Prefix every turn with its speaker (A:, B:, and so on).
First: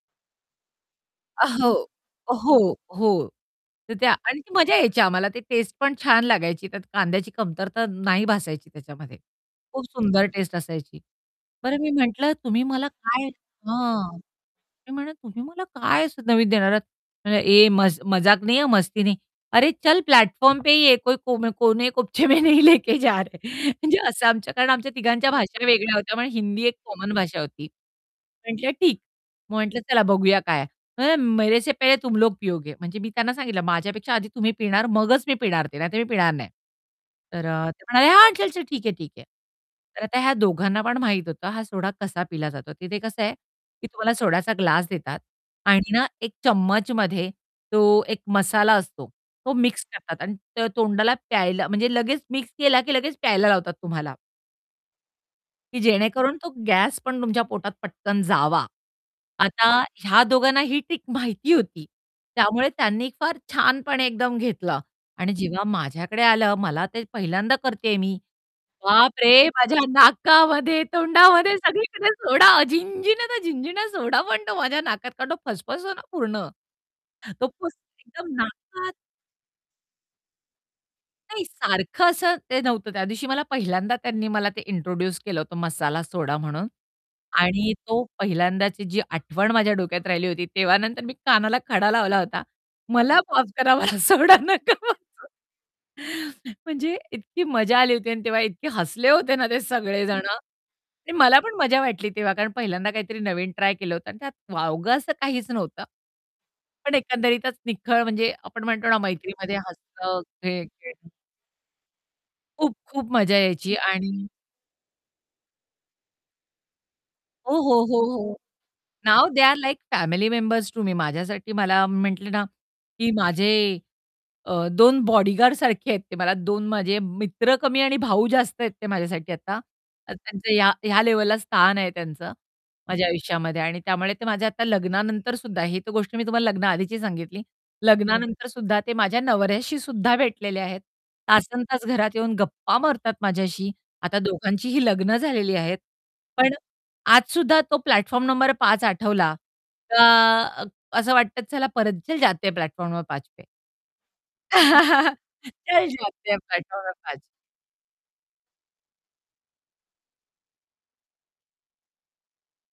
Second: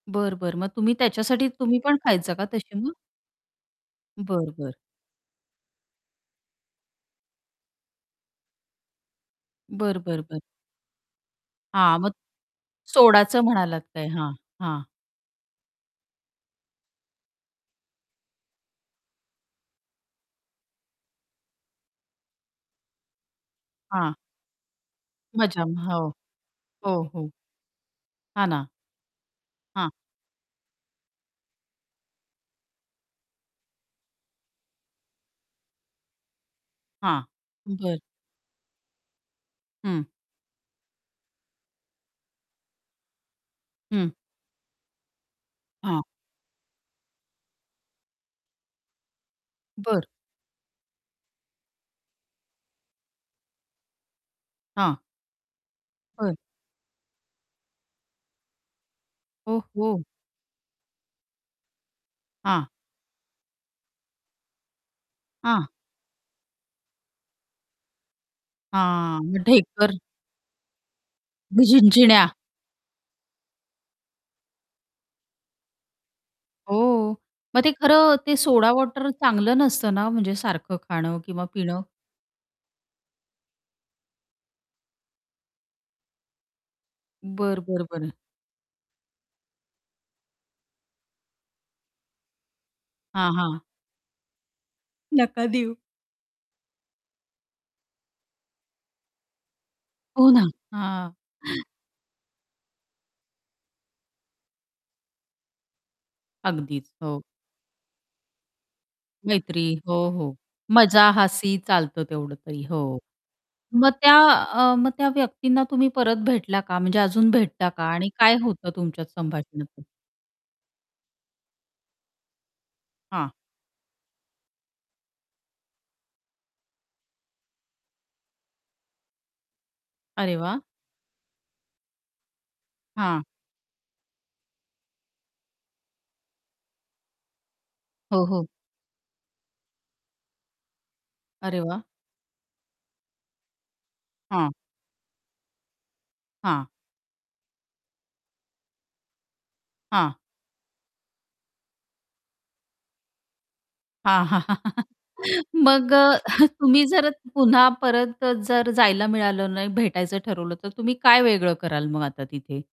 A: बरं, बरं. मग तुम्ही
B: अ,
A: त्याच्यासाठी
B: हो,
A: तुम्ही पण खायचं का
B: हो,
A: तशी मग?
B: हो. तर त्या आणि
A: बरं,
B: ती
A: बरं.
B: मजा यायची आम्हाला ते टेस्ट पण छान लागायची त्यात कांद्याची कमतरता नाही भासायची त्याच्यामध्ये, खूप
A: बरं, बरं,
B: सुंदर
A: बरं.
B: टेस्ट असायची. बरं मी
A: हां, मग
B: म्हटलं, तुम्ही मला काय
A: सोडाचं म्हणालात ते,
B: हां,
A: हां, हां.
B: मी म्हणलं, "तुम्ही मला काय असं नवीन देणार आहात?" म्हणला, "ये मज मजाक नही हां, मस्ती नहीं. अरे, चल प्लॅटफॉर्म पे ही ये कोई कोमे कोने कोने कोपचे में नहीं लेके जा रहे" म्हणजे
A: हां.
B: असं आमचं कारण आमच्या तिघांच्या
A: मजा
B: भाषा वेगळ्या
A: हो,
B: होत्या, पण हिंदी एक
A: हो,
B: कॉमन
A: हो.
B: भाषा होती.
A: हां ना.
B: म्हटलं ठीक. मग म्हटलं
A: हां.
B: चला बघूया काय. तो म्हणला, "मेरे से पहले तुम लोग पिओगे." म्हणजे मी त्यांना सांगितलं, "माझ्यापेक्षा आधी तुम्ही पिणार, मगच मी पिणार ते नाहीतर मी पिणार नाही."
A: हां.
B: तर अ, ते
A: बरं.
B: म्हणाले, "हां, चल, चल ठीक है, ठीक है." तर
A: हं.
B: आता ह्या दोघांना पण माहीत होतं हा सोडा कसा पिला जातो. तिथे कसं आहे की
A: हं.
B: तुम्हाला सोड्याचा ग्लास देतात आणि
A: हां.
B: ना, एक चम्मचमध्ये तो एक मसाला असतो तो मिक्स
A: बरं.
B: करतात आणि त तोंडाला प्यायला म्हणजे लगेच मिक्स केला की लगेच प्यायला लावतात तुम्हाला
A: हां.
B: की
A: बरं.
B: जेणेकरून तो गॅस पण तुमच्या पोटात पटकन जावा.
A: ओह,
B: आता
A: हो!
B: ह्या दोघांना ही ट्रिक माहिती होती.
A: हां.
B: त्यामुळे त्यांनी फार छानपणे एकदम घेतलं आणि जेव्हा
A: हां.
B: माझ्याकडे आलं, मला ते पहिल्यांदा करतेय मी.
A: हां, मग
B: बापरे! माझ्या
A: ढेकर.
B: नाकामध्ये, तोंडामध्ये
A: मी
B: सगळीकडे
A: झिणझिण्या.
B: सोडा! झिणझिण्या त्या झिणझिण्या, सोडा पण तो माझ्या नाकात, कारण तो फसफसतो ना पूर्ण,
A: हो.
B: तो
A: मग ते
B: फसफसून
A: खरं
B: एकदम
A: ते सोडा
B: नाकात
A: वॉटर चांगलं नसतं ना, म्हणजे सारखं खाणं
B: नाही
A: किंवा पिणं.
B: सारखं असं ते नव्हतं. त्यादिवशी मला पहिल्यांदा त्यांनी मला ते इंट्रोड्यूस केलं होतं मसाला सोडा म्हणून
A: बरं,
B: आणि
A: बरं,
B: तो
A: बरं.
B: पहिल्यांदाची जी आठवण माझ्या डोक्यात राहिली होती, तेव्हा नंतर मी कानाला खडा लावला होता "मला
A: हां,
B: माफ
A: हां.
B: करा, मला सोडा नका पाजू."
A: नका देऊ.
B: म्हणजे इतकी मजा आली होती आणि तेव्हा इतके हसले होते ना ते सगळेजण.
A: हो ना.
B: आणि
A: हां.
B: मला पण मजा वाटली तेव्हा, कारण पहिल्यांदा काहीतरी नवीन ट्राय केलं होतं आणि त्यात वावगं असं काहीच नव्हतं.
A: अगदीच
B: पण
A: हो.
B: एकंदरीतच निखळ म्हणजे आपण म्हणतो ना, मैत्रीमध्ये
A: मैत्री हो,
B: हसणं
A: हो,
B: हे,
A: मजा,
B: [unintelligible]
A: हासी चालतं तेवढं तरी हो.
B: खूप-खूप मजा यायची
A: मग त्या
B: आणि
A: अ, मग त्या व्यक्तींना तुम्ही परत भेटला का म्हणजे अजून
B: हो,
A: भेटता
B: हो,
A: का?
B: हो,
A: आणि काय
B: हो.
A: होतं तुमच्यात
B: नाउ दे आर
A: संभाषण
B: लाइक
A: असं?
B: Family members to me. माझ्यासाठी मला मी म्हटले ना, की
A: हां.
B: माझे अ, 2 बॉडीगार्डसारखे आहेत ते मला 2 माझे मित्र कमी आणि भाऊ जास्त आहेत ते माझ्यासाठी आता. तर
A: अरे
B: त्यांचं
A: वाह!
B: ह्या ह्या लेव्हलला स्थान आहे त्यांचं माझ्या
A: हां.
B: आयुष्यामध्ये. आणि त्यामुळे ते माझ्या आता लग्नानंतर सुद्धा ही गोष्ट मी तुम्हाला लग्नाआधीची सांगितली.
A: हो, हो.
B: लग्नानंतर सुद्धा ते माझ्या नवऱ्याशी सुद्धा भेटलेले आहेत.
A: अरे वाह!
B: तासनतास घरात येऊन गप्पा मारतात माझ्याशी. आता
A: हां.
B: दोघांचीही लग्न झालेली आहेत. पण
A: हां.
B: आज सुद्धा तो प्लॅटफॉर्म नंबर 5 आठवला
A: हां.
B: का असं वाटतं, चला परत "चल जाते है, प्लॅटफॉर्म नंबर 5 पे."
A: हां.
B: "चल
A: मग अ,
B: जाते है, प्लॅटफॉर्म
A: तुम्ही
B: नंबर
A: जर
B: 5."
A: पुन्हा परत अ, जर जायला मिळालं ना, भेटायचं ठरवलं तर तुम्ही काय वेगळं कराल मग आता तिथे?